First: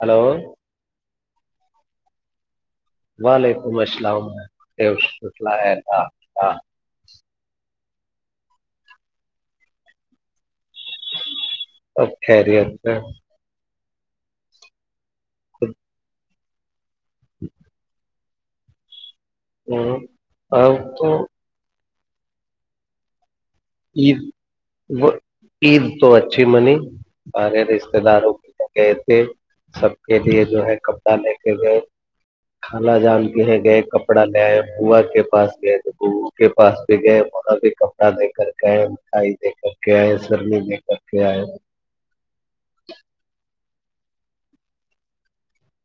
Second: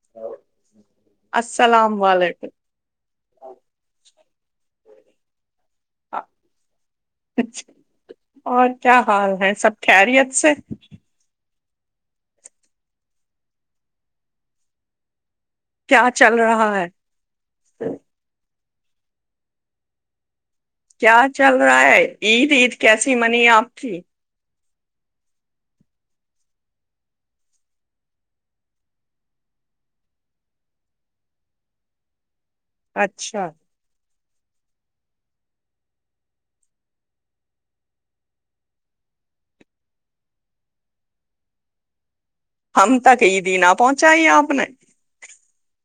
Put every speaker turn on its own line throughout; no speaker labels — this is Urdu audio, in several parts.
ہلو
السلام علیکم
وعلیکم السلام خیر ہ
اور کیا حال ہے سب خیریت سے
سب خیریت ہے
کیا چل رہا ہے اچھ
ہوں
کیا چل رہا ہے عید عید کیسی منی آپ اچھی
عید وہ عید تو اچھی منی ہمارے رشتے داروں کے لے گئے تھے سب کے لیے جو ہے کپڑا لے کے گئے کالا جان پ
اچھا
ہے گئے کپ کپڑ لے آئے بوا کے پاس گئے تو بو کے پا بھی گئے وہا بھی کپڑا لیکر کہ منکھھائی د کر کے آئے سرد میں کر کے آئے
پہنچاائی آپ نے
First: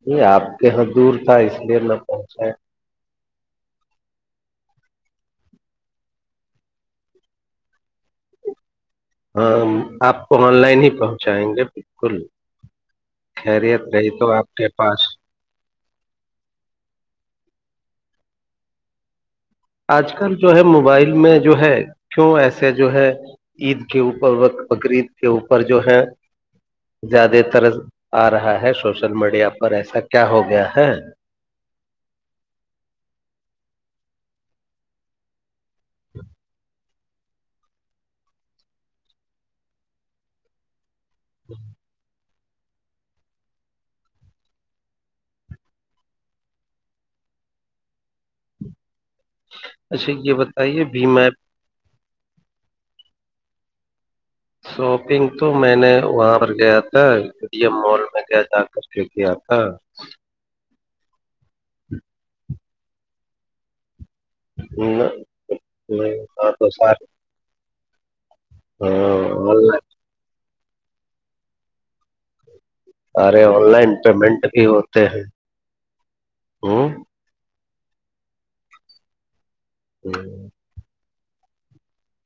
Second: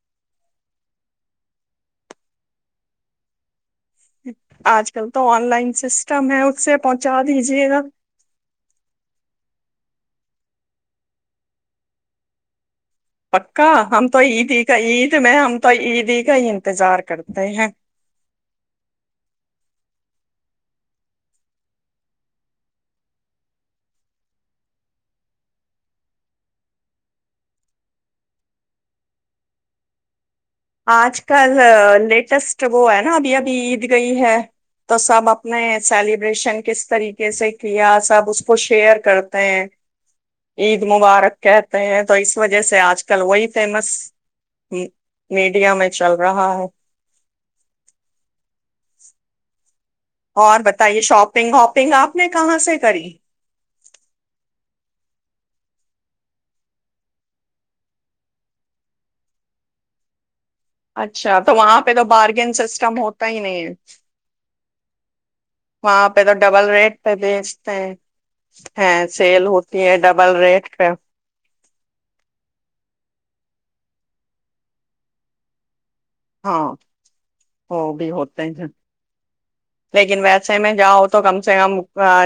یہ آپ کے یہاں دور تھا اس لیے نہ پہنچا
آج کل تو آن لائن سسٹم ہے اس سے پہنچا دیجے گا
ہاں آپ کو آن لائن ہی پہنچائیں گے بالکل
پکا
خیریت
ہم
رہی
تو عید
آپ
ہی
کے
کا
پاس
عید میں ہم تو عید ہی کا ہی انتظار کرتے ہیں
آج کل جو ہے موبائل میں جو ہے کیوں ایسے جو ہے عید کے اوپر وقت بقرید کے اوپر جو ہے زیادہ طرز آ رہا ہے سوشل میڈیا پر ایسا کیا ہوگا
آج کل لیٹسٹ وہ ہے نا ابھی ابھی گئی ہے تو سب نہیں سیلیبریشن کس طریقے سے کیا سب اس کو شیئر کرتے ہیں عید مبارک کہتے ہیں تو اس وجہ سے آج کل وہی فیمس ہ میڈیا میں چل رہا ہے
اچھا یہ
اور بتائیے
بھی میں
شاپنگ واپنگ آپ نے کہاں سے کری
شاپنگ تو میں نے وہاں پر گیا تھا وڈیم مال میں گ جا کر کے کیا تھا
اچھا تو وہاں پہ تو بارگین سسٹم ہوتا ہی نہیں ہے [unintelligible] وہاں پہ تو
ہاں
ڈبل ریٹ
سارے
پہ بیچتے ہیں [unintelligible] ہ سیل
آن
ہوتی
لائن
ہے ڈبل ریٹ [unintelligible] ہ [unintelligible]
سارے آن لائن پیمنٹ بھی ہوتے ہیں [unintelligible]
ہاں [unintelligible] وہ بھی ہوتے ہیں [unintelligible] لیکن
ہ
ویسے میں جا ہوتا [unintelligible] تو کم سے کم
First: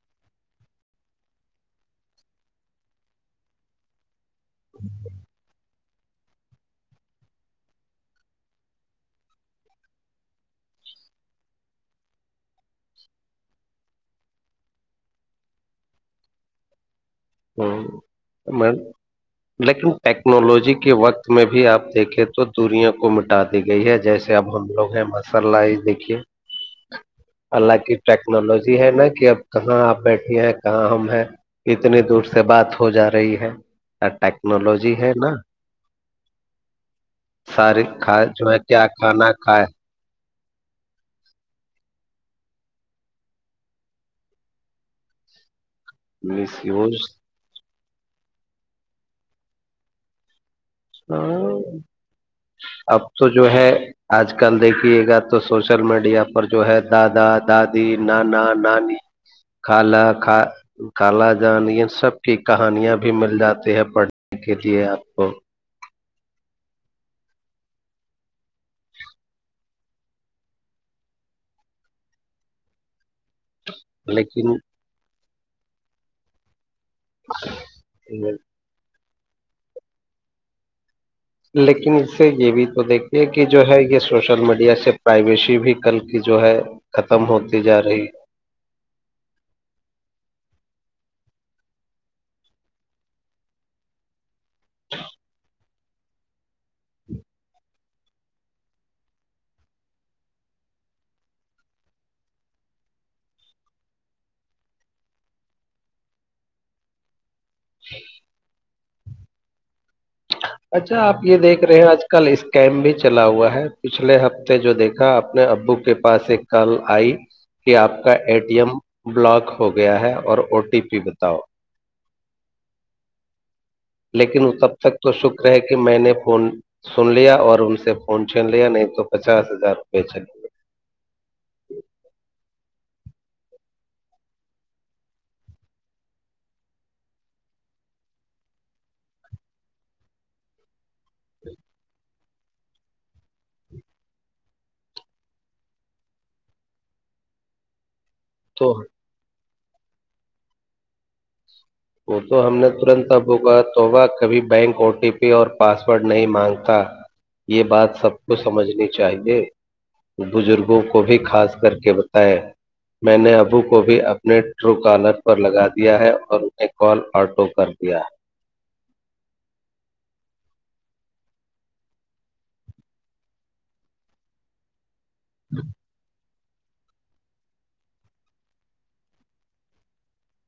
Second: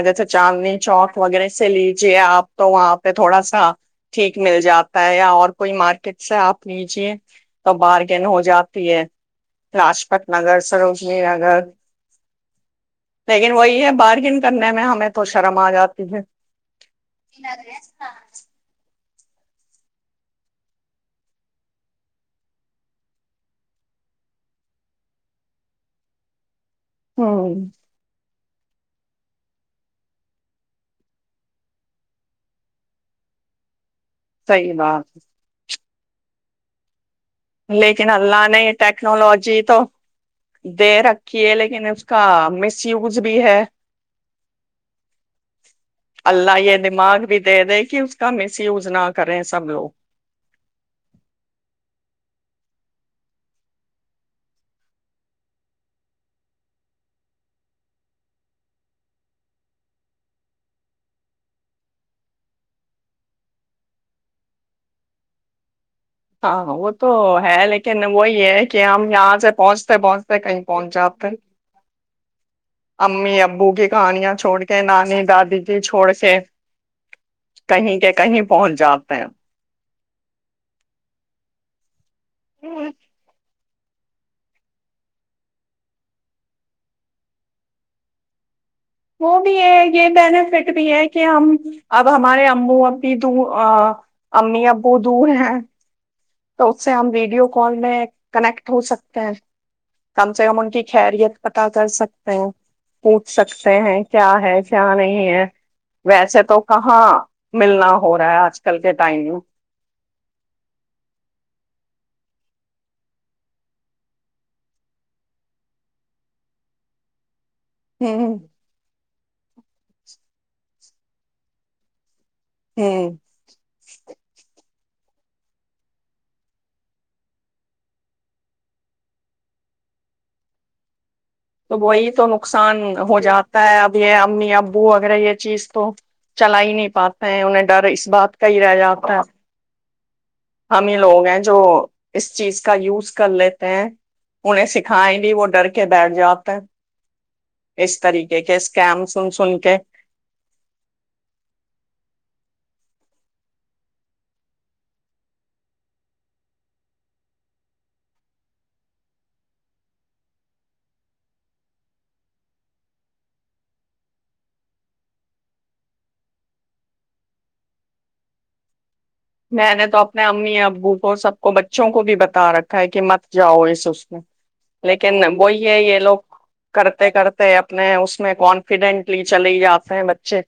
جیسے چاندنی چوک وغیرہ سے لیجیے آپ تو وہاں پہ تھوڑا سا [unintelligible] ٹھیک مل جاتا ہے یا اور کوئی مارک [unintelligible] کت سے آپ لیجیے تو بارگین ہو جاتی ہے لاجپت نگر سروجنی نگر [unintelligible] لیکن وہی ہے بارگن کرنے میں ہمیں تو شرم آ جاتی ہے [unintelligible]
ہوں میں [unintelligible] لیکن ٹیکنالوجی کے وقت میں بھی آپ دیکھیں تو دوریا کو مٹا دی گئی ہے جیسے اب ہم لوگ ہیں ماشاء اللہ اس دیکھیے [unintelligible]
ہوں
اللہ کی ٹیک [unintelligible] ٹیکنالوجی ہے نا کہ اب کہاں آپ بیٹھیے ہیں کہاں ہم ہیں اتنی دور سے [unintelligible] سے بات ہو جا رہی ہے [unintelligible] کیا
صحیح
ٹیکنالوجی
بات
ہے نا [unintelligible] سارے
لیکن
کھا
اللہ
جو ہے
نے
کیا کھانا
ٹیکنالوجی
کھائے
تو دے رکھیے لیکن اس کا مس یوز بھی ہے
مس
اللہلہ یہ
یوز
دماغ بھی دے دے کہ اس کا مس یوز نہ کریں سب لوگ
اب تو جو ہے آج کل دیکھیے گا تو سوشل میڈیا پر جو ہے دادا دادی نانا نانی کالا کا کالا جان یہ سب کی کہانیاں بھی مل جاتی ہیں پڑھنے کے لیے آپ کو [unintelligible]
ہاں وہ تو ہے لیکن وہی ہے کہ ہم یہاں سے پہنچتے پہنچتے کہیں پہنچ جات ت امی ابو کہانیا چھوڑ
لیکن
کے نانی داد دی چھوڑ سے [unintelligible] کہیں کہ کہیں پہنچ جاپ ت [unintelligible]
لیکن [unintelligible] سے یہ بھی تو
ہوں،
دیکھتی کہ [unintelligible] جو ہے یہ سوشل میڈیا سے پرائیویسی بھی کل کی جو ہے ختم ہوتی جا رہی [unintelligible]
وہ بھی ہے یہ بینیفٹ بھی ہے کہ ہم اب ہمارے امو ا بھی امی ابو دور ہیں تو اس سے ہم ویڈیو کال میں کنیکٹ ہو سکتے ہیں کم سے کم ان کی خیریت پتا کر سکتے ہیں پوچھ سکتے ہیں کیا ہے کیا نہیں ہے ویسے تو کہاں ملنا ہو رہا ہے آج کل کل کے ٹائوں
اچھا آپ یہ دیکھ رہے ہیں آج کل اسکم بھی چلا ہوا ہے پچھلے ہفتے جو دیکھا اپنے ابو کے پاس ایک کال آئی کہ آپ کا ا
ہوں
ٹی ایم بلاک ہو گیا ہے اور او ٹی پی بتاؤ
ہوں
لیکن تب تک تو شکر ہے کہ میں نے فون سن لیا اور ان سے فون چھین لیا نہیں تو پچاس ہزار روپے چلے گئے
تو وہی تو نقصان ہو جاتا ہے اب یہ امی ابو اگر یہ چیز تو چلا ہی نہیں پاتا ہے انہیں ڈر اس بات کا ہی رہ جاتا ہے ہم ہی لوگ ہیں جو اس چیز کا یوز کر لیتے ہیں انہیں سکھائیں بھی وہ ڈر کے بیٹھ جاتا ہے اس طریق کے
تو
اسکم س سن کہ
وہ تو ہم نے ترنت ابو کا توبہ کبھی بینک او ٹی پی اور پاسورڈ نہیں مانگتا یہ بات سب کو سمجھنی چاہیے بزرگوں کو بھی خاص کر کے بتائے میں نے ابو کو بھی اپنے ٹرو کالر پر لگا دیا ہے اور کال آٹو کر دیا
میں نے تو اپنے امی ابو کو سب کو بچوں کو بھی بتا رکھا ہے کہ مت جاؤ اس اس میں لیکن وہی ہے یہ لوگ کرتے کرتے اپنے اس میں کانفیڈینٹلی چلے ہی جاتے ہیں بچے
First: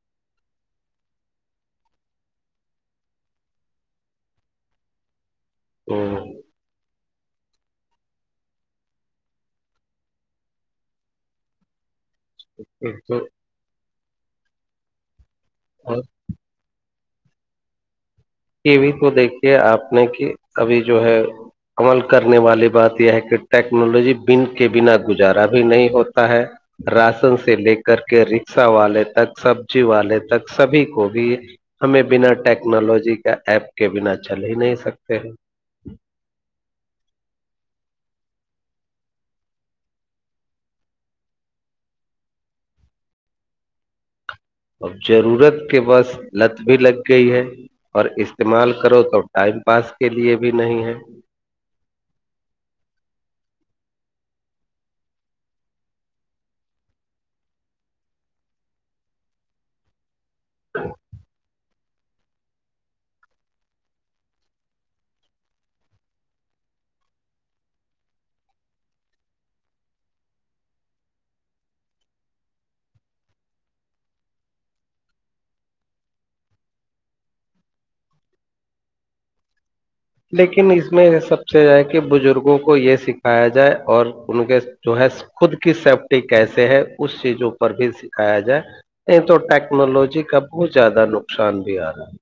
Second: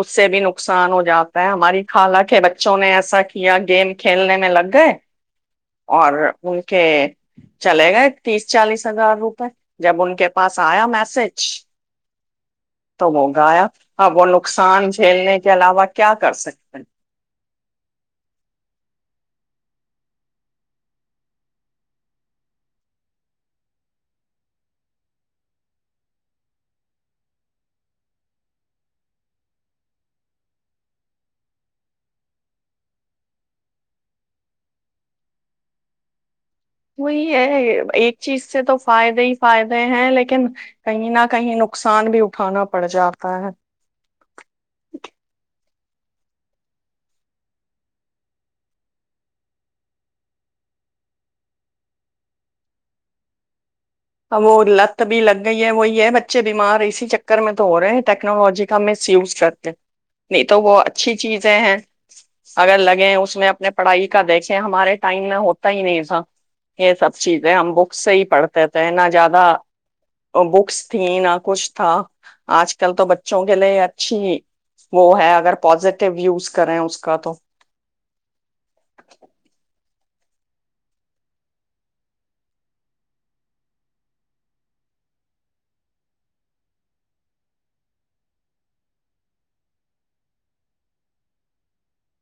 اس سے بھی نقصان ہو جاتا ہے ہماری خالق ہے بچوں نے ایسا ایسا کیا گیم کھیلنے میں لگ گئے اور
ہے
ان کے چلے گئے تیس چالیس ہزار روپئے جب ان کے پاس آیا میسج تو ہو گا یاپ ہاں وہ نقصان جھیلنے کے علاوہ
اور
کیا کر سکتے ہیں
وی تو دیکھیے آپ نے کہ ابھی جو ہے عمل کرنے والی بات یہ ہے کہ ٹیکنالوجی بن کے بنا گزارا بھی نہیں ہوتا ہے راشن سے لے کر کے رکشا والے تک سبزی والے تک سبھی کو بھی ہمیں بنا ٹیکنالوجی ایپ کے بنا چل ہی نہیں سکتے ہیں
وہی ہے ایک چیز سے تو فائدے ہی فائدے ہیں لیکن کہیں نہ کہیں نقصان بھی اٹھانا پڑ جاتا ہے
اب ضرورت کے بس لت بھی لگ گئی ہے اور استعمال کرو تو ٹائم پاس کے لیے بھی نہیں ہے
اب وہ لت بھی لگ گئی ہے وہی ہے بچے بیمار اسی چکر میں تو ہو رہے ہیں ٹیکنالوجی کا مس یوز کرتے نہیں تو وہ اچھی چیزیں ہیں اگر لگے اس میں اپنے پڑھائی کا دیکھیں ہمارے ٹائم میں ہوتا ہی نہیں تھا یہ سب چیزیں ہم بک سے ہی پڑھتے تھے نہ زیادہ بکس تھی نہ کچھ تھا آج کل تو بچوں کے لیے اچھی وہ ہے اگر پزیٹیو یوز کریں اس کا تو
لیکن اس میں سب سے ہے کہ بزرگوں کو یہ سکھایا جائے اور ان کے جو ہے خود کی سیفٹی کیسے ہے اس چیزوں پر بھی سکھایا جائے نہیں تو ٹیکنالوجی کا بہت زیادہ نقصان بھی آ رہا ہے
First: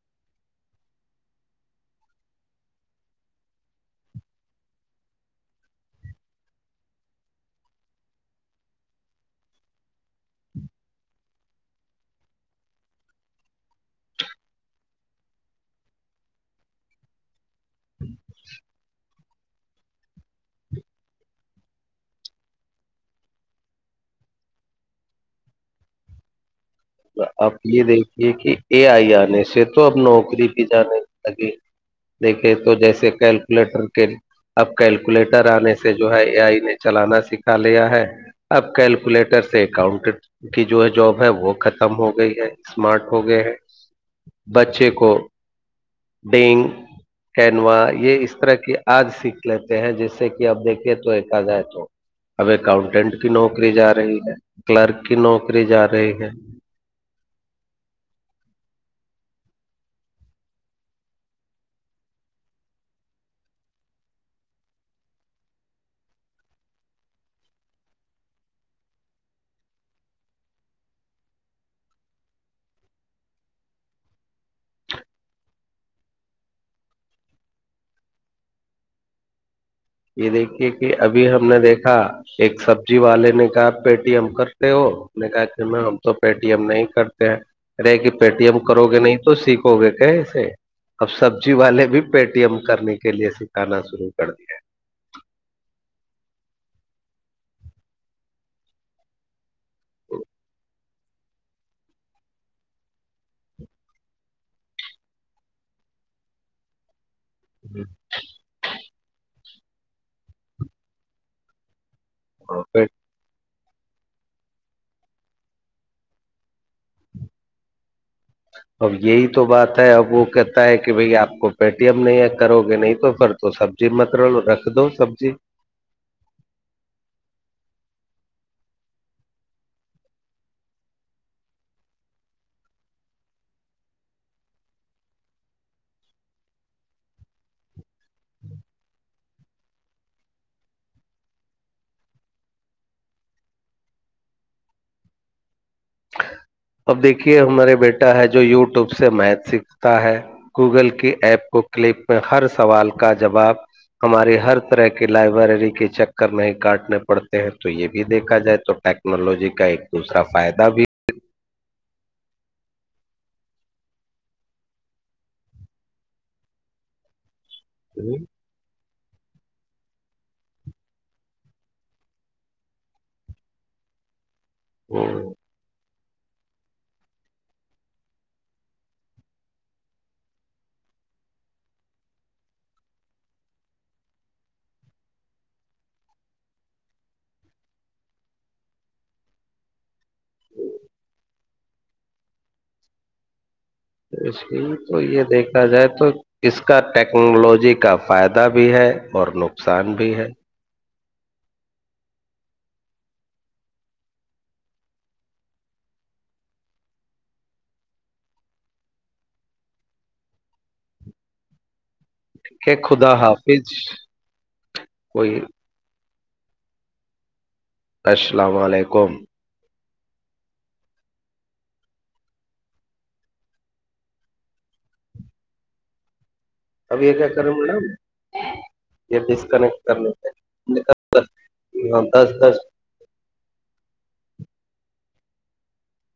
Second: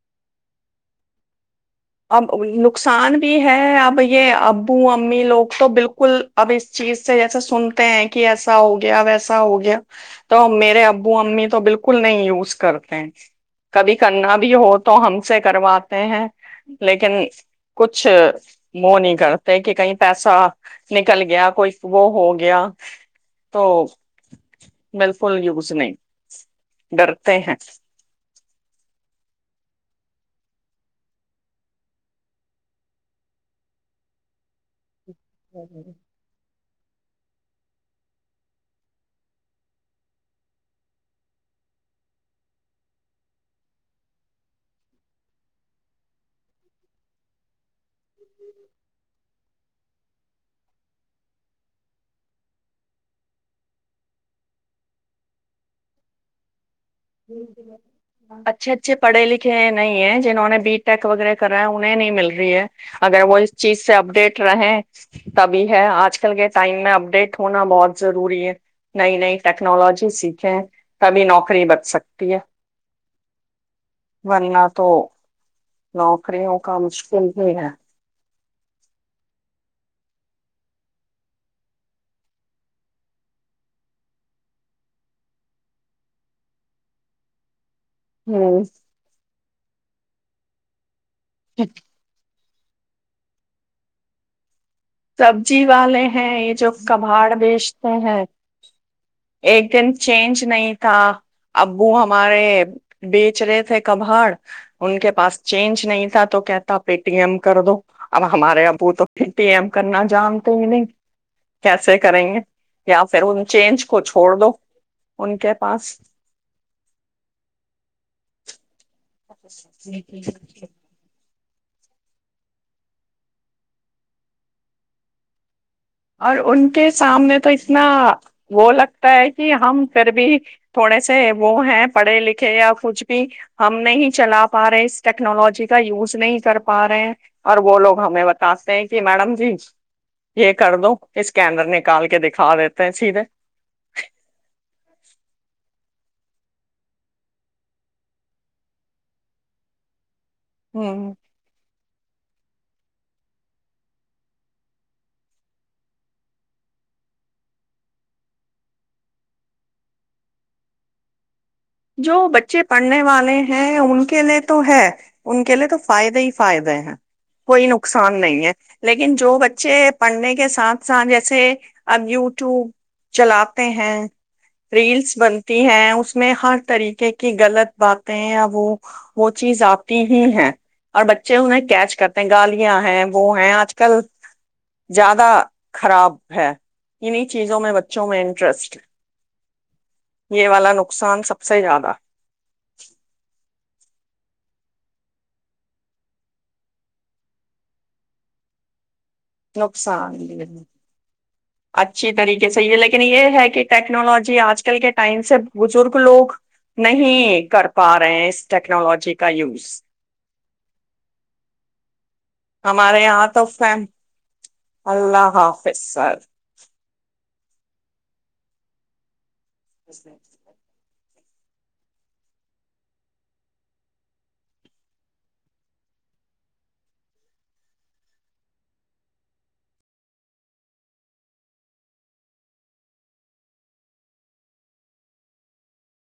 اب نقصان بھی ہے اب یہ ابو امی لوگ تو بالکل اب اس چیز سے جیسے سنتے ہیں کہ ایسا ہو گیا ویسا ہو گیا تو میرے ابو امی تو بالکل نہیں یوز کرتے ہیں کبھی کرنا بھی ہو تو ہم سے کرواتے ہیں لیکن کچھ وہ نہیں کرتے کہ کہیں پیسہ نکل گیا کوئی وہ ہو گیا تو بالکل یوز نہیں ڈرتے
آپ یہ دیکھیے کہ اے آئی آنے سے تو ا نوک بھی جانے لگے دیکھے تو جیسے کیلکولیٹر کے اب کیلک لیٹر آنے سے
ہیں
جو ہے اے آئی نے چلانا سکھا لیا ہے اب کیلکولیٹر سے اکاؤنٹر کی جو جاب ہے وہ ختر م ہو گئی ہے اسمارٹ ہو گئے ہے بچے کو ڈگ کینوا یہ اس طرح کی آج سیکھ لیتے ہیں جیسے کہ اب دیکھیے تو ایکا جائے تو اب اکاؤنٹینٹ کی نوکری جا رہی ہے کلرک کی نوکری جا رہی ہے
اچھے اچھے پڑھے لکھے نہیں ہیں جنہوں نے بی ٹیک وغیرہ کرا ہے انہیں نہیں مل رہی ہے اگر وہ اس چیز سے اپڈیٹ رہے تبھی ہے آج کل کے ٹائم میں اپڈیٹ ہونا بہت ضروری ہے نئی نئی ٹیکنالوجی سیکھیں تبھی نوکری بت سکتی ہے بننا تو نوکریوں کا مشکل ہی ہے
یہ دیکھیے کہ ابھی ہم نے دیکھا ایک سبزی والے نے کہا پےٹی ایم کرتے ہو نے کہا کہ میں ہم تو پےٹی ایم نہیں کرتے ہیں رہے کہ پے ٹی ایم
ہ
کرو گے نہیں تو سیکھ ہو گے کہ ایسے اب سبزی والے بھی پےٹی ایم کرنے کے لیے سکھانا شروع کر دیا ہے [unintelligible]
سبزی والے ہیں یہ جو کباڑ بیچتے ہیں [unintelligible] ایک دن چینج نہیں [unintelligible] تھا ابو ہمارے بیچ رہے تھے کبھڑ ان کے پاس چینج نہیں تھا تو کہتا پ [unintelligible] ایم کر دو اب ہمارے ابو تو [unintelligible] پیم [inaudible] کرنا جانتے ہی نہیں کیسے [unintelligible] کریں گے
ہے، اور پے
یا پھر و [inaudible] چینج کو چھوڑ دو ان کے پاس [unintelligible]
ا [inaudible] اب یہی تو بات ہے اب وہ کہتا ہے کہ بھائی آپ کو [unintelligible] پےٹی ایم نہیں ہے کرو گے نہیں تو پر تو سبزی مت رکھ دو سبزی [unintelligible]
اور ان کے سامنے تو اتنا وہ لگتا ہے کہ ہم پھر بھی تھوڑے سے وہ ہیں پڑھے لکھے یا کچھ بھی ہم نہیں چلا پا رہے اس ٹیکنالوجی کا یوز نہیں کر پا [unintelligible] رہے ہیں اور وہ لوگ ہمیں بتاتے ہیں کہ میڈم [unintelligible] ج ایک [inaudible] کر دو اس کیڈر نکال کے دکھا دیتے ہیں سیدھے [unintelligible]
اب دیکھیے ہمارے بیٹا ہے جو یوٹیوب سے میتھ سیکھتا ہے گوگل
ہ
کے ایپ کو [unintelligible] کلپ میں ہر سوال کا جاب ہماری ہر طرح کی لائبریری کے چکر نہیں کاٹنے پڑتے ہیں تو یہ بھی دیکھا جائے تو ٹیکنالوجی کا ایک دوسرا فائدہ [unintelligible] بھی
جو بچے پڑھنے والے ہیں ان کے لیے تو ہے ان کے لیے تو فائدے ہی فائدے ہیں [unintelligible] کوئی نقصان نہیں ہے [unintelligible] لیکن جو بچے پڑھنے کے ساتھ ساتھ جیسے اب یوٹیوب چلاتے ہیں [unintelligible] ریلس
ہوں۔
بنتی ہیں اس [unintelligible] میں ہار [inaudible] طریقے کی غلط باتیں وہ وہ چیز آتی ہی ہیں اور بچے انہیں کیچ کرتے ہیں گالیاں ہیں وہ ہیں آج کل زیادہ خراب ہے انیں چیزوں میں بچوں میں انٹرسٹ یہ والا نقصان سب [unintelligible] صحی زیادہ [inaudible]
اس تو یہ دیکھا جائے تو اس کا ٹیکنالوجی کا فائدہ بھی ہے [unintelligible] اور نقصان بھی ہے [unintelligible]
اچھی طریقے سے یہ لیکن یہ ہے کہ ٹیکنالوجی آج کل کے ٹائم سے بزرگ لوگ نہیں کر پا رہے ہیں اس ٹیکنالوجی کا یوز [unintelligible]
کہ
ہمارے
خدا
یہ آ
حافظ
فم اللہ
کوئی
حافظ [unintelligible]
السلام علیکم [unintelligible]
اچ [inaudible]
اب یہ کیا کریں مڈ یہ ڈسکنیکٹ کرنے ہاں دس دس [unintelligible]